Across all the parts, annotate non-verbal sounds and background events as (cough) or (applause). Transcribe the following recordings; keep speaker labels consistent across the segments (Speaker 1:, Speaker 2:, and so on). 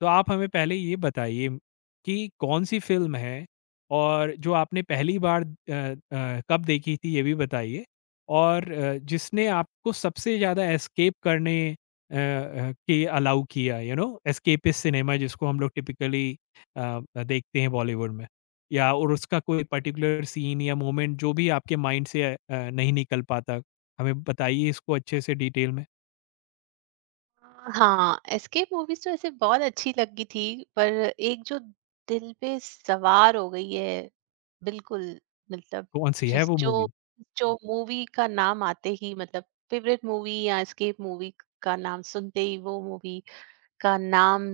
Speaker 1: तो आप हमें पहले ये बताइए कि कौन-सी फ़िल्म है और जो आपने पहली बार कब देखी थी ये भी बताइए? और जिसने आपको सबसे ज़्यादा एस्केप करने के अलाउ किया यू नो एस्केपिस्ट सिनेमा जिसको हम लोग टिपिकली देखते हैं बॉलीवुड में? या और उसका कोई पर्टिकुलर सीन या मोमेंट जो भी आपके माइंड से नहीं निकल पाता? हमें बताइए इसको अच्छे से डिटेल में।
Speaker 2: हाँ, एस्केप मूवीज़ तो ऐसे बहुत अच्छी लगी थी, पर एक जो दिल पे सवार हो गई है, बिल्कुल मतलब
Speaker 1: कौन-सी है
Speaker 2: जिस
Speaker 1: वो
Speaker 2: जो
Speaker 1: मूवी?
Speaker 2: जो मूवी का नाम आते ही मतलब फेवरेट मूवी या एस्केप मूवी का नाम सुनते ही वो मूवी का नाम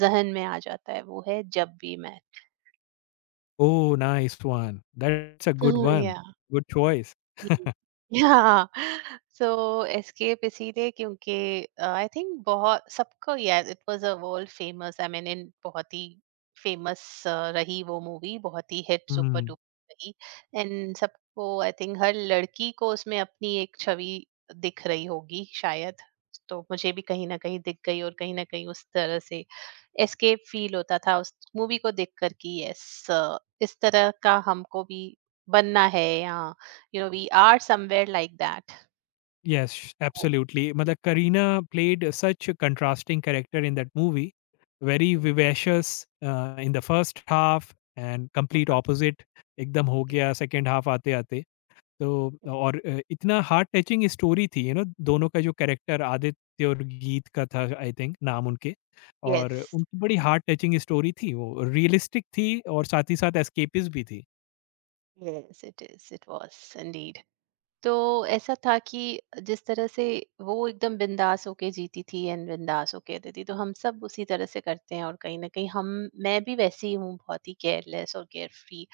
Speaker 2: ज़हन में आ जाता है, वो है Jab we met.
Speaker 1: Oh, nice one. That's a good
Speaker 2: हाँ,
Speaker 1: one.
Speaker 2: या
Speaker 1: Good choice.
Speaker 2: जी। हाँ, सो एस्केप इसीलिए क्योंकि आई थिंक बहुत सबको यार it was a world famous I mean in बहुत ही फेमस रही वो मूवी बहुत ही हिट सुपर
Speaker 1: Mm.
Speaker 2: डुपर रही। एंड सबको आई थिंक हर लड़की को उसमें अपनी एक छवि दिख रही होगी शायद, तो मुझे भी कहीं ना कहीं दिख गई और कहीं ना कहीं उस तरह से एस्केप फील होता था उस मूवी को देख कर कि यस, इस तरह का हमको भी बनना है या You know, we are somewhere like that.
Speaker 1: Yes,
Speaker 2: Oh,
Speaker 1: absolutely. Mother Karina played such a contrasting character in that movie. Very
Speaker 2: yes,
Speaker 1: vivacious in the first half and complete
Speaker 2: हाँ,
Speaker 1: opposite एकदम हो
Speaker 2: yeah.
Speaker 1: गया second half आते आते। तो और इतना heart touching story थी, यू नो, दोनों का जो कैरेक्टर आदित्य और गीत का था, आई थिंक नाम उनके। और
Speaker 2: Yes,
Speaker 1: उनकी बड़ी हार्ट टचिंग स्टोरी थी, वो रियलिस्टिक थी और साथ ही साथ एस्केपिस्ट भी थी।
Speaker 2: Yes, yes, yes, it is. It was indeed. तो ऐसा था कि जिस तरह से वो एकदम बिंदास होके जीती थी एंड बिंदास होके रहती थी, तो हम सब उसी तरह से करते हैं और कहीं ना कहीं हम, मैं भी वैसी ही हूँ, बहुत ही केयरलेस और केयर,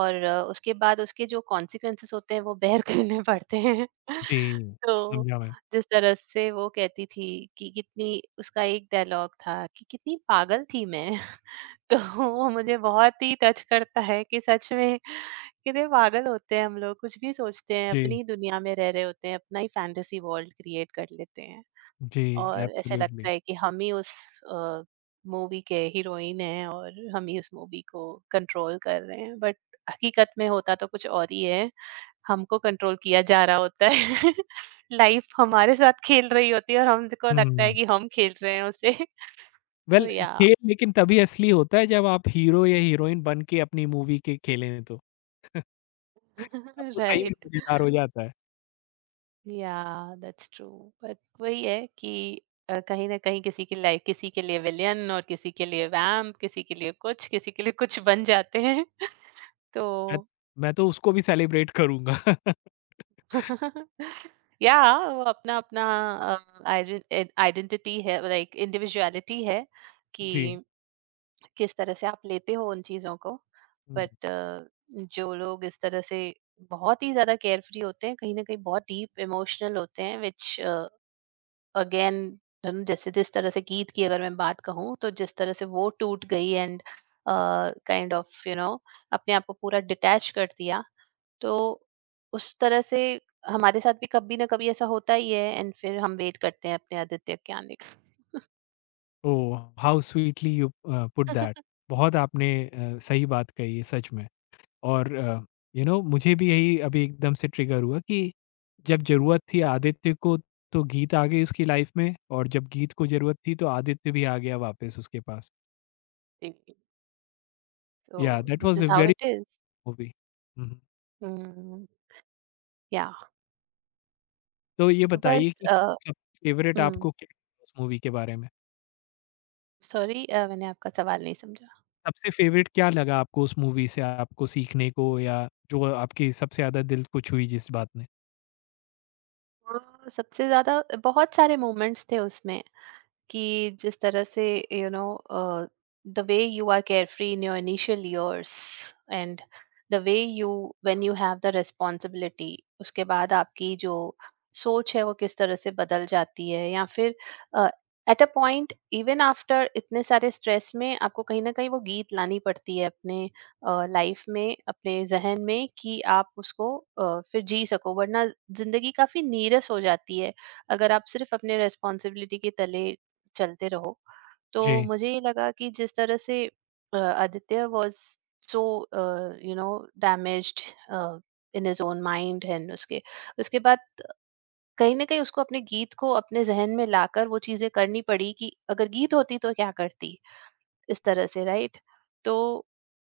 Speaker 2: और उसके बाद उसके जो कॉन्सिक्वेंसेस होते हैं वो बेयर (laughs) करने पड़ते हैं (laughs)
Speaker 1: जी,
Speaker 2: तो
Speaker 1: समझा मैं।
Speaker 2: जिस तरह से वो कहती थी कि कितनी, उसका एक डायलॉग था कि कितनी पागल थी मैं (laughs) तो वो मुझे बहुत ही टच करता है कि सच में कितने पागल होते हैं हम लोग, कुछ भी सोचते हैं, अपनी
Speaker 1: जी।
Speaker 2: ही दुनिया में रह रहे होते हैं, अपना ही फैंटेसी वर्ल्ड क्रिएट कर लेते हैं
Speaker 1: जी।
Speaker 2: और ऐसे
Speaker 1: एब्सोल्यूटली।
Speaker 2: लगता है कि हम ही उस मूवी के हीरोइन हैं और हम ही उस मूवी को कंट्रोल कर रहे हैं, बट हकीकत में होता तो कुछ और ही है, हमको कंट्रोल किया जा रहा होता है (laughs) लाइफ हमारे साथ खेल रही होती है और हमको लगता है
Speaker 1: हुँ।
Speaker 2: कि हम खेल रहे हैं उसे (laughs)
Speaker 1: वेल
Speaker 2: सो या,
Speaker 1: खेल लेकिन तभी असली होता है जब आप हीरो या हीरोइन बन के अपनी मूवी के खेलें तो तब वो सही में
Speaker 2: राइट,
Speaker 1: मज़ेदार हो जाता है।
Speaker 2: या, दैट्स ट्रू, बट वही है कि कहीं ना कहीं किसी की लाइफ किसी के लिए विलियन और किसी के लिए वैम्प, किसी के लिए कुछ किसी के लिए कुछ बन जाते हैं तो
Speaker 1: मैं मैं तो उसको भी सेलिब्रेट करूँगा। (laughs)
Speaker 2: (laughs) या वो अपना अपना आइडेंटिटी है, लाइक इंडिविजुअलिटी है कि
Speaker 1: जी।
Speaker 2: किस तरह से आप लेते हो उन चीजों को।
Speaker 1: हुँ।
Speaker 2: बट जो लोग इस तरह से बहुत ही ज्यादा केयरफ्री होते हैं, कहीं ना कहीं बहुत डीप इमोशनल होते हैं, विच अगेन जैसे जिस तरह से गीत की अगर मैं बात कहूँ, तो जिस तरह से वो टूट गई and kind of you know अपने आप को पूरा डिटैच कर दिया, तो उस तरह से हमारे साथ भी कभी ना कभी ऐसा होता ही है एंड फिर हम वेट करते हैं अपने आदित्य के आने के
Speaker 1: oh! How sweetly you put that. बहुत आपने सही बात कही है सच में। और यू नो मुझे भी यही अभी एकदम से ट्रिगर हुआ कि जब ज़रूरत थी आदित्य को तो गीत आ गई उसकी लाइफ में, और जब गीत को ज़रूरत थी तो आदित्य भी आ गया वापस उसके पास।
Speaker 2: लिए। तो
Speaker 1: yeah that
Speaker 2: this
Speaker 1: was a
Speaker 2: is how
Speaker 1: very
Speaker 2: it is.
Speaker 1: Movie. Hmm, hmm.
Speaker 2: Yeah,
Speaker 1: तो ये
Speaker 2: तो
Speaker 1: बताइए
Speaker 2: बस
Speaker 1: कि सबसे फ़ेवरेट
Speaker 2: हम्म।
Speaker 1: आपको क्या लगा उस मूवी के बारे में?
Speaker 2: सॉरी, मैंने आपका सवाल नहीं समझा।
Speaker 1: सबसे फ़ेवरेट क्या लगा आपको उस मूवी से आपको सीखने को, या जो आपकी सबसे ज़्यादा दिल को छुई जिस बात ने?
Speaker 2: हाँ, सबसे ज्यादा बहुत सारे मोमेंट्स थे उसमें, कि जिस तरह से you know the way you are carefree in your initial years, and the way you when you have the responsibility, उसके बाद आपकी जो सोच है वो किस तरह से बदल जाती है, या फिर at a point even after इतने सारे स्ट्रेस में आपको कहीं ना कहीं वो गीत लानी पड़ती है अपने लाइफ में, अपने जहन में कि आप उसको फिर जी सको, वरना जिंदगी काफी नीरस हो जाती है अगर आप सिर्फ अपने रेस्पॉन्सिबिलिटी के तले चलते रहो। तो
Speaker 1: जी।
Speaker 2: मुझे ये लगा कि जिस तरह से Aditya was so you know damaged in his own mind, and उसके उसके बाद कहीं ना कहीं उसको अपने गीत को अपने जहन में लाकर वो चीजें करनी पड़ी कि अगर गीत होती तो क्या करती, इस तरह से राइट। तो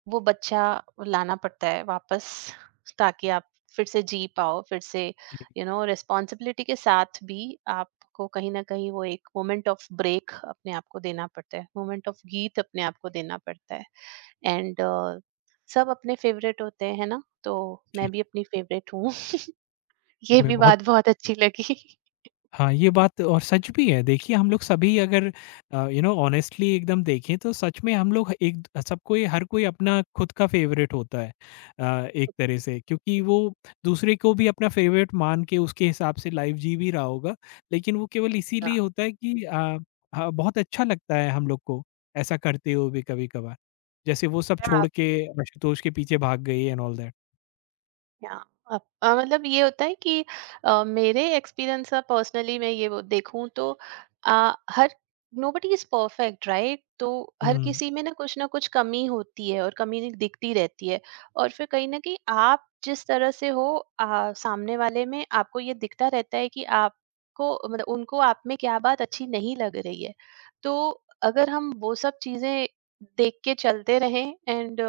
Speaker 2: वो बच्चा लाना पड़ता है वापस, ताकि आप फिर से जी पाओ, फिर से यू नो रिस्पॉन्सिबिलिटी के साथ भी आपको कहीं ना कहीं वो एक मोमेंट ऑफ ब्रेक अपने आप को देना पड़ता है, मोमेंट ऑफ गीत अपने आप को देना पड़ता है। एंड सब अपने फेवरेट होते हैं है ना, तो
Speaker 1: जी।
Speaker 2: मैं भी अपनी फेवरेट हूँ (laughs) ये
Speaker 1: मैं
Speaker 2: भी
Speaker 1: बहुत।
Speaker 2: बात बहुत अच्छी लगी
Speaker 1: हाँ, ये बात और सच भी है। देखिए हम लोग सभी अगर यू नो ऑनेस्टली एकदम देखें तो सच में हम लोग एक सबको ये- हर कोई अपना खुद का फ़ेवरेट होता है अ, एक तरह
Speaker 2: (laughs)
Speaker 1: से, क्योंकि वो दूसरे को भी अपना फ़ेवरेट मान के उसके हिसाब से लाइफ़ जी भी रहा होगा। लेकिन वो केवल इसीलिए होता है कि हाँ, बहुत अच्छा लगता है हम लोग को ऐसा करते हुए भी कभी-कभार। जैसे वो सब छोड़
Speaker 2: हाँ।
Speaker 1: के आशुतोष के पीछे भाग गई एंड ऑल दैट।
Speaker 2: या, अब मतलब ये होता है कि मेरे एक्सपीरियंस का पर्सनली मैं ये वो देखूं तो हर, नोबडी इज परफेक्ट राइट, तो हर
Speaker 1: हुँ,
Speaker 2: किसी में ना कुछ कमी होती है और कमी दिखती रहती है, और फिर कहीं ना कहीं आप जिस तरह से हो, सामने वाले में आपको ये दिखता रहता है कि आपको मतलब उनको आप में क्या बात अच्छी नहीं लग रही है। तो अगर हम वो सब चीजें देख के चलते रहें एंड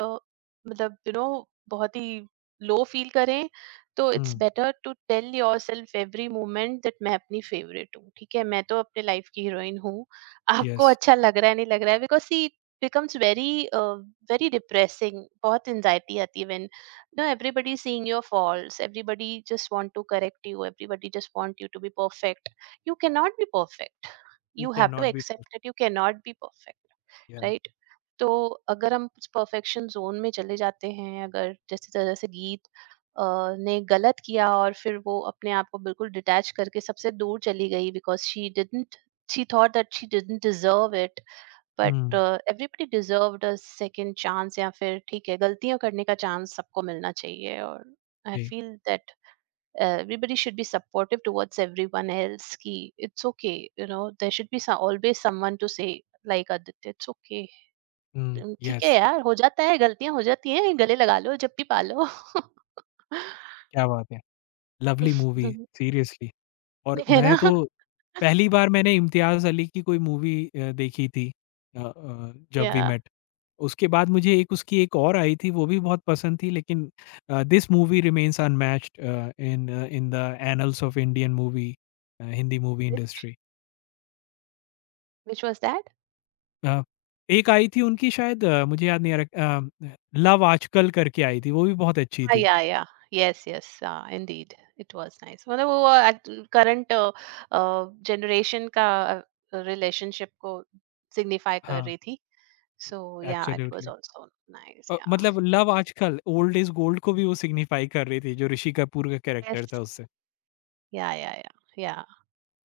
Speaker 2: मतलब यू नो बहुत ही लो फील करें, तो it's
Speaker 1: hmm.
Speaker 2: Better to tell yourself every moment that मैं अपनी फेवरेट हूँ, ठीक है, मैं तो अपने लाइफ की हीरोइन हूँ। आपको
Speaker 1: येस,
Speaker 2: अच्छा लग रहा है नहीं लग रहा है, because she becomes very uh, very depressing। बहुत anxiety आती है when you know everybody is seeing your faults, everybody just want to correct you, everybody just want you to be perfect. You cannot be perfect.
Speaker 1: We
Speaker 2: You
Speaker 1: can
Speaker 2: have
Speaker 1: not
Speaker 2: to
Speaker 1: be pushed.
Speaker 2: accept that you cannot be perfect,
Speaker 1: या।
Speaker 2: right। तो अगर हम उस perfection zone में चले जाते हैं, अगर जैसे तरह से गीत अ, ने गलत किया और फिर वो अपने आप को बिल्कुल डिटैच करके सबसे दूर चली गई, because she didn't, she thought that she didn't deserve it, but
Speaker 1: hmm,
Speaker 2: everybody deserved a second chance, या फिर ठीक है गलतियां करने का चांस सबको मिलना चाहिए। और आई
Speaker 1: जी।
Speaker 2: Feel that everybody should be supportive towards everyone else ki it's okay, you know there should be some, always someone to say like aditya it's okay।
Speaker 1: Hmm,
Speaker 2: ठीक है
Speaker 1: यस।
Speaker 2: यार, हो जाता है, गलतियाँ हो जाती हैं, गले लगा लो, जब भी पालो। (laughs)
Speaker 1: क्या बात है! Lovely movie, seriously. और
Speaker 2: है ना?
Speaker 1: मैं तो पहली बार मैंने इम्तियाज़ अली की कोई मूवी देखी थी जब वी
Speaker 2: Yeah,
Speaker 1: मेट। उसके बाद मुझे एक उसकी एक और आई थी वो भी बहुत पसंद थी, लेकिन this movie remains unmatched in in the annals of Indian movie Hindi movie
Speaker 2: which
Speaker 1: industry.
Speaker 2: was that?
Speaker 1: Uh, एक आई थी उनकी, शायद मुझे याद नहीं आ रहा लव आजकल करके आई थी, वो भी बहुत अच्छी
Speaker 2: Ah,
Speaker 1: थी।
Speaker 2: yeah, yeah. Yes, yes, indeed. It was nice. मतलब वो अट करंट जनरेशन का रिलेशनशिप को सिग्निफाई कर
Speaker 1: हाँ,
Speaker 2: रही थी। So yeah, it was
Speaker 1: absolutely.
Speaker 2: Also nice, yeah.
Speaker 1: मतलब लव आजकल ओल्ड इज गोल्ड को भी वो सिग्निफाई कर रही थी, जो ऋषि कपूर का
Speaker 2: यस।
Speaker 1: कैरेक्टर था उससे।
Speaker 2: या, या।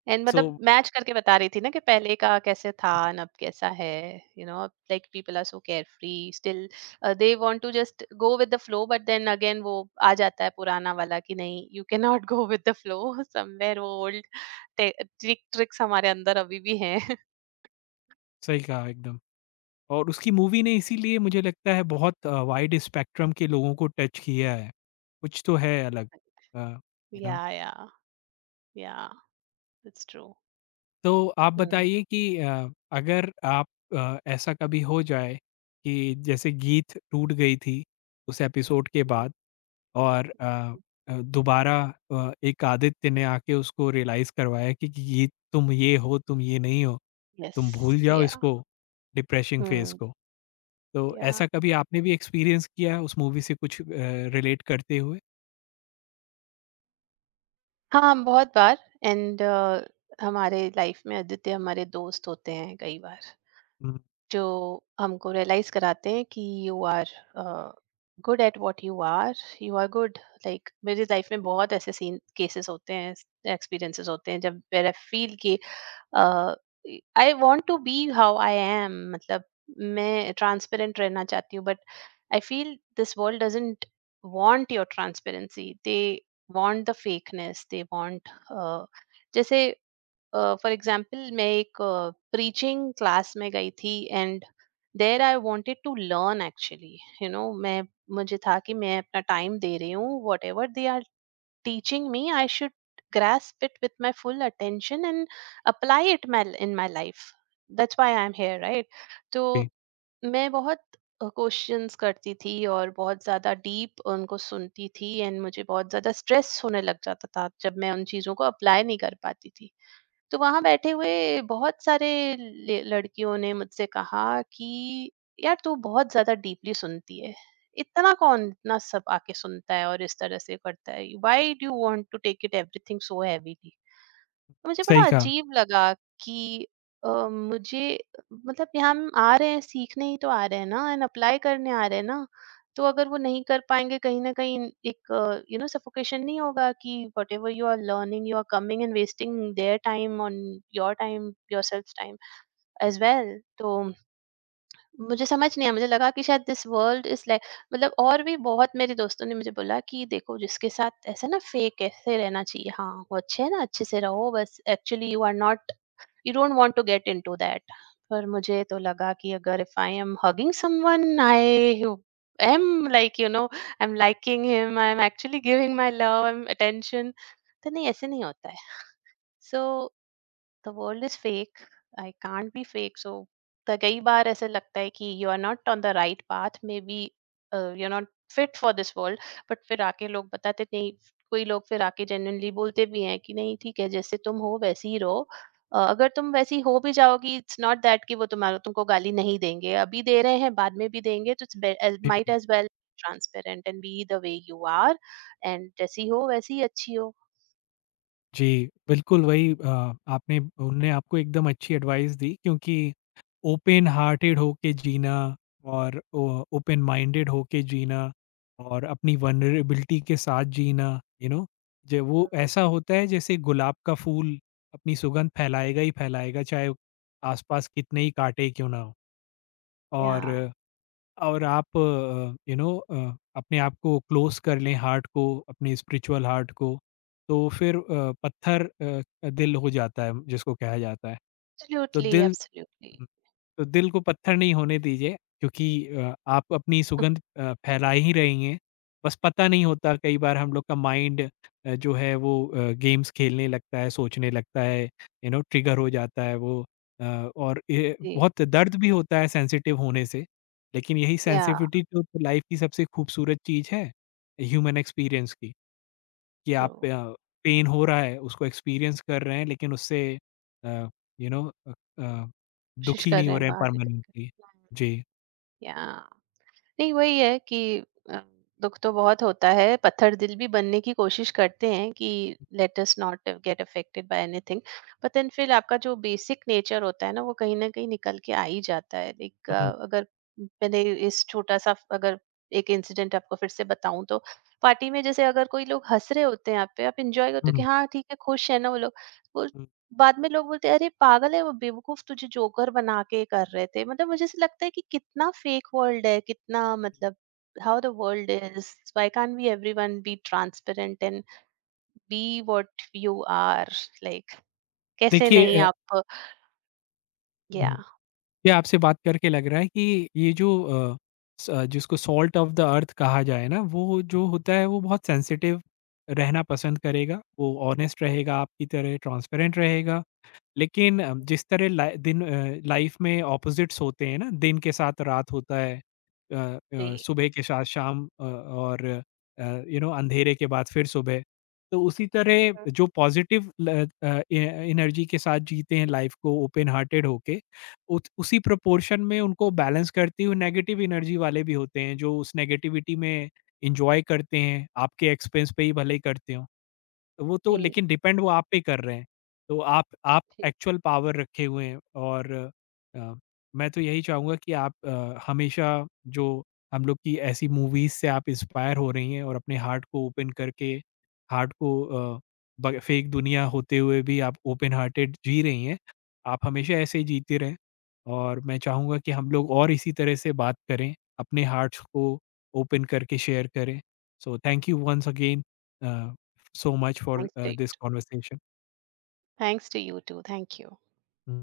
Speaker 2: एंड
Speaker 1: सो
Speaker 2: मतलब मैच करके बता रही थी ना कि पहले का कैसे था एंड अब कैसा है, you know like people are so carefree still, they want to just go with the flow but then again वो आ जाता है पुराना वाला कि नहीं, you can not go with the flow somewhere वो ओल्ड ट्रिक्स (laughs) हमारे अंदर अभी भी हैं (laughs)
Speaker 1: सही कहा एकदम। और उसकी मूवी ने इसीलिए मुझे लगता है बहुत वाइड स्पेक्ट्रम के लोगों को टच किया है। कुछ तो है अलग। Uh, you
Speaker 2: yeah
Speaker 1: know?
Speaker 2: Yeah yeah, it's true.
Speaker 1: तो आप
Speaker 2: हम्म,
Speaker 1: बताइए कि अगर आप ऐसा कभी हो जाए कि जैसे गीत टूट गई थी उस एपिसोड के बाद, और दोबारा एक आदित्य ने आके उसको रियलाइज़ करवाया कि ये तुम ये हो, तुम ये नहीं हो,
Speaker 2: यस,
Speaker 1: तुम भूल जाओ
Speaker 2: या,
Speaker 1: इसको, डिप्रेसिंग फ़ेज़
Speaker 2: हम्म,
Speaker 1: को। तो
Speaker 2: या,
Speaker 1: ऐसा कभी आपने भी एक्सपीरियंस किया है उस मूवी से कुछ रिलेट करते हुए?
Speaker 2: हाँ, बहुत बार। एंड हमारे लाइफ में आदित्य हमारे दोस्त होते हैं कई बार,
Speaker 1: हुँ,
Speaker 2: जो हमको रियलाइज कराते हैं कि you are good at what you are, you are good, like मेरी लाइफ में बहुत ऐसे सीन केसेस होते हैं, एक्सपीरियंसेस होते हैं जब वेर आई फील कि I want to be how I am, मतलब मैं ट्रांसपेरेंट रहना चाहती हूँ, but I feel this world doesn't want your transparency, they want the fakeness, they want, जैसे फॉर एग्जाम्पल मैं एक प्रीचिंग क्लास में गई थी, and there I wanted to learn actually, you know मैं, मुझे था कि मैं अपना टाइम दे रही हूँ, whatever they are teaching me I should grasp it with my full attention and apply it my in my life, that's why I am here right. तो
Speaker 1: जी,
Speaker 2: मैं बहुत क्वेश्चंस करती थी और बहुत ज़्यादा डीप उनको सुनती थी, एंड मुझे बहुत ज़्यादा स्ट्रेस होने लग जाता था जब मैं उन चीज़ों को अप्लाई नहीं कर पाती थी। तो वहाँ बैठे हुए बहुत सारे लड़कियों ने मुझसे कहा कि यार तू बहुत ज्यादा डीपली सुनती है, इतना कौन इतना सब आके सुनता है और इस तरह से करता है, why do want to take it everything so heavily. तो मुझे बड़ा
Speaker 1: सही कहा।
Speaker 2: अजीब लगा कि मुझे मतलब यहाँ हम आ रहे हैं सीखने ही तो आ रहे हैं ना, एंड अप्लाई करने आ रहे हैं ना। तो अगर वो नहीं कर पाएंगे कहीं ना कहीं एक यू नो सफोकेशन नहीं होगा कि whatever you are learning, you are coming and wasting their time on your time, your self time as well. तो मुझे समझ नहीं आया, मुझे लगा कि शायद दिस वर्ल्ड इज लाइक, मतलब और भी बहुत मेरे दोस्तों ने मुझे बोला कि देखो जिसके साथ ऐसा ना, फेक ऐसे रहना चाहिए हाँ वो अच्छे है ना अच्छे से रहो बस, actually you are not, you don't want to get into that. पर मुझे तो लगा कि अगर if I am hugging someone I am like you know i'm liking him i'm actually giving my love i'm attention, तो नहीं ऐसे नहीं होता है, सो the world is fake. I can't be fake. So the कई बार ऐसे लगता है कि you are not on the right path, maybe you not fit for this world. But फिर आके लोग बताते नहीं, कोई लोग फिर आके जेन्युइनली बोलते भी हैं कि नहीं ठीक है जैसे तुम हो वैसे ही रहो, अगर तुम वैसी हो भी जाओगी इट्स नॉट दैट कि वो तुम्हारा, तुमको गाली नहीं देंगे, अभी दे रहे हैं बाद में भी देंगे, तो इट्स
Speaker 1: जी।
Speaker 2: Might as well transparent and be the way you are, and जैसी हो वैसी ही अच्छी हो।
Speaker 1: जी, बिल्कुल वही आपने उनने आपको एकदम अच्छी एडवाइस दी, क्योंकि ओपन हार्टेड होके जीना, और ओ ओपन माइंडेड होके जीना, और अपनी वल्नरेबिलिटी के साथ जीना, यू नो? जो वो ऐसा
Speaker 2: हम्म,
Speaker 1: होता है जैसे गुलाब का फूल अपनी सुगंध फैलाएगा ही फैलाएगा, चाहे आसपास कितने ही कांटे क्यों ना हों।
Speaker 2: या,
Speaker 1: और और आप यू नो अपने आप को क्लोज कर लें हार्ट को, अपने स्पिरिचुअल हार्ट को, तो फिर पत्थर दिल हो जाता है जिसको कहा जाता है। तो
Speaker 2: एब्सोल्युटली
Speaker 1: दिल।
Speaker 2: एब्सोल्युटली।
Speaker 1: हुँ। तो दिल को पत्थर नहीं होने दीजिए, क्योंकि आप अपनी सुगंध फैला ही रही हैं। बस पता नहीं होता कई बार हम लोग का माइंड जो है वो गेम्स खेलने लगता है, सोचने लगता है, यू नो ट्रिगर हो जाता है वो। अ, और ये
Speaker 2: जी।
Speaker 1: बहुत दर्द भी होता है सेंसिटिव होने से। लेकिन यही
Speaker 2: या,
Speaker 1: सेंसिटिविटी तो लाइफ की सबसे खूबसूरत चीज़ है, ह्यूमन एक्सपीरियंस की। कि
Speaker 2: तो
Speaker 1: आप पेन हो रहा है, उसको एक्सपीरियंस कर रहे हैं, लेकिन उससे अ, यू नो अ अ,
Speaker 2: कोशिश
Speaker 1: दुखी
Speaker 2: कर
Speaker 1: नहीं
Speaker 2: रहे
Speaker 1: हो
Speaker 2: हैं
Speaker 1: रहे हैं
Speaker 2: बाहर निकल के।
Speaker 1: परमानेंटली।
Speaker 2: हुँ।
Speaker 1: जी।
Speaker 2: या, नहीं वही है कि अ, दुःख तो बहुत होता है, पत्थर दिल भी बनने की कोशिश करते हैं कि let us not get affected by anything, but then फिर आपका जो बेसिक नेचर होता है ना, वो कहीं न कहीं निकल के आ ही जाता है। लाइक
Speaker 1: हुँ,
Speaker 2: अगर मैंने इस छोटा-सा अगर एक इंसिडेंट आपको फिर से बताऊँ तो, पार्टी में जैसे अगर कोई लोग हँस रहे होते हैं आप पे, आप एन्जॉय करते हो कि
Speaker 1: हुँ,
Speaker 2: हाँ, ठीक है खुश है ना वो लोग। वो
Speaker 1: हुँ।
Speaker 2: बाद में लोग बोलते हैं अरे पागल है वो बेवकूफ, तुझे जोकर बना के कर रहे थे, मतलब मुझे ऐसा लगता है कि कितना फेक वर्ल्ड है, कितना मतलब how the world is, why can't be everyone be transparent and be what you are, like कैसे
Speaker 1: देखिए
Speaker 2: नहीं आप। या,
Speaker 1: हुँ, ये आपसे बात करके लग रहा है कि ये जो अ, जिसको सॉल्ट ऑफ द अर्थ कहा जाए ना, वो जो होता है वो बहुत सेंसिटिव रहना पसंद करेगा, वो ऑनेस्ट रहेगा आपकी तरह, ट्रांसपेरेंट रहेगा। लेकिन जिस तरह लाइ दिन लाइफ में ऑपोजिट्स होते हैं ना, दिन के साथ रात होता है, अ
Speaker 2: जी,
Speaker 1: सुबह के साथ शाम और यू नो अंधेरे के बाद फिर सुबह। तो उसी तरह जो पॉजिटिव ए एनर्जी के साथ जीते हैं लाइफ को ओपन हार्टेड होके, उत उसी प्रोपोर्शन में उनको बैलेंस करती हुई नेगेटिव एनर्जी वाले भी होते हैं, जो उस नेगेटिविटी में एन्जॉय करते हैं, आपके एक्सपेंस पे ही भले ही करते हों। वो तो
Speaker 2: जी,
Speaker 1: लेकिन डिपेंड वो आप पे कर रहे हैं। तो आप
Speaker 2: जी,
Speaker 1: एक्चुअल पावर रखे हुए हैं। और अ, मैं तो यही चाहूँगा कि आप हमेशा जो हम लोग की ऐसी मूवीज़ से आप इंस्पायर हो रही हैं और अपने हार्ट को ओपन करके हार्ट को अ, ब फेक दुनिया होते हुए भी आप ओपन हार्टेड जी रही हैं। आप हमेशा ऐसे ही जीती रहें, और मैं चाहूँगा कि हम लोग और इसी तरह से बात करें, अपने हार्ट्स को ओपन करके शेयर करें। So thank you once again uh so much for
Speaker 2: thanks to you,
Speaker 1: this conversation.
Speaker 2: Thanks to you too, thank you.
Speaker 1: Mhm.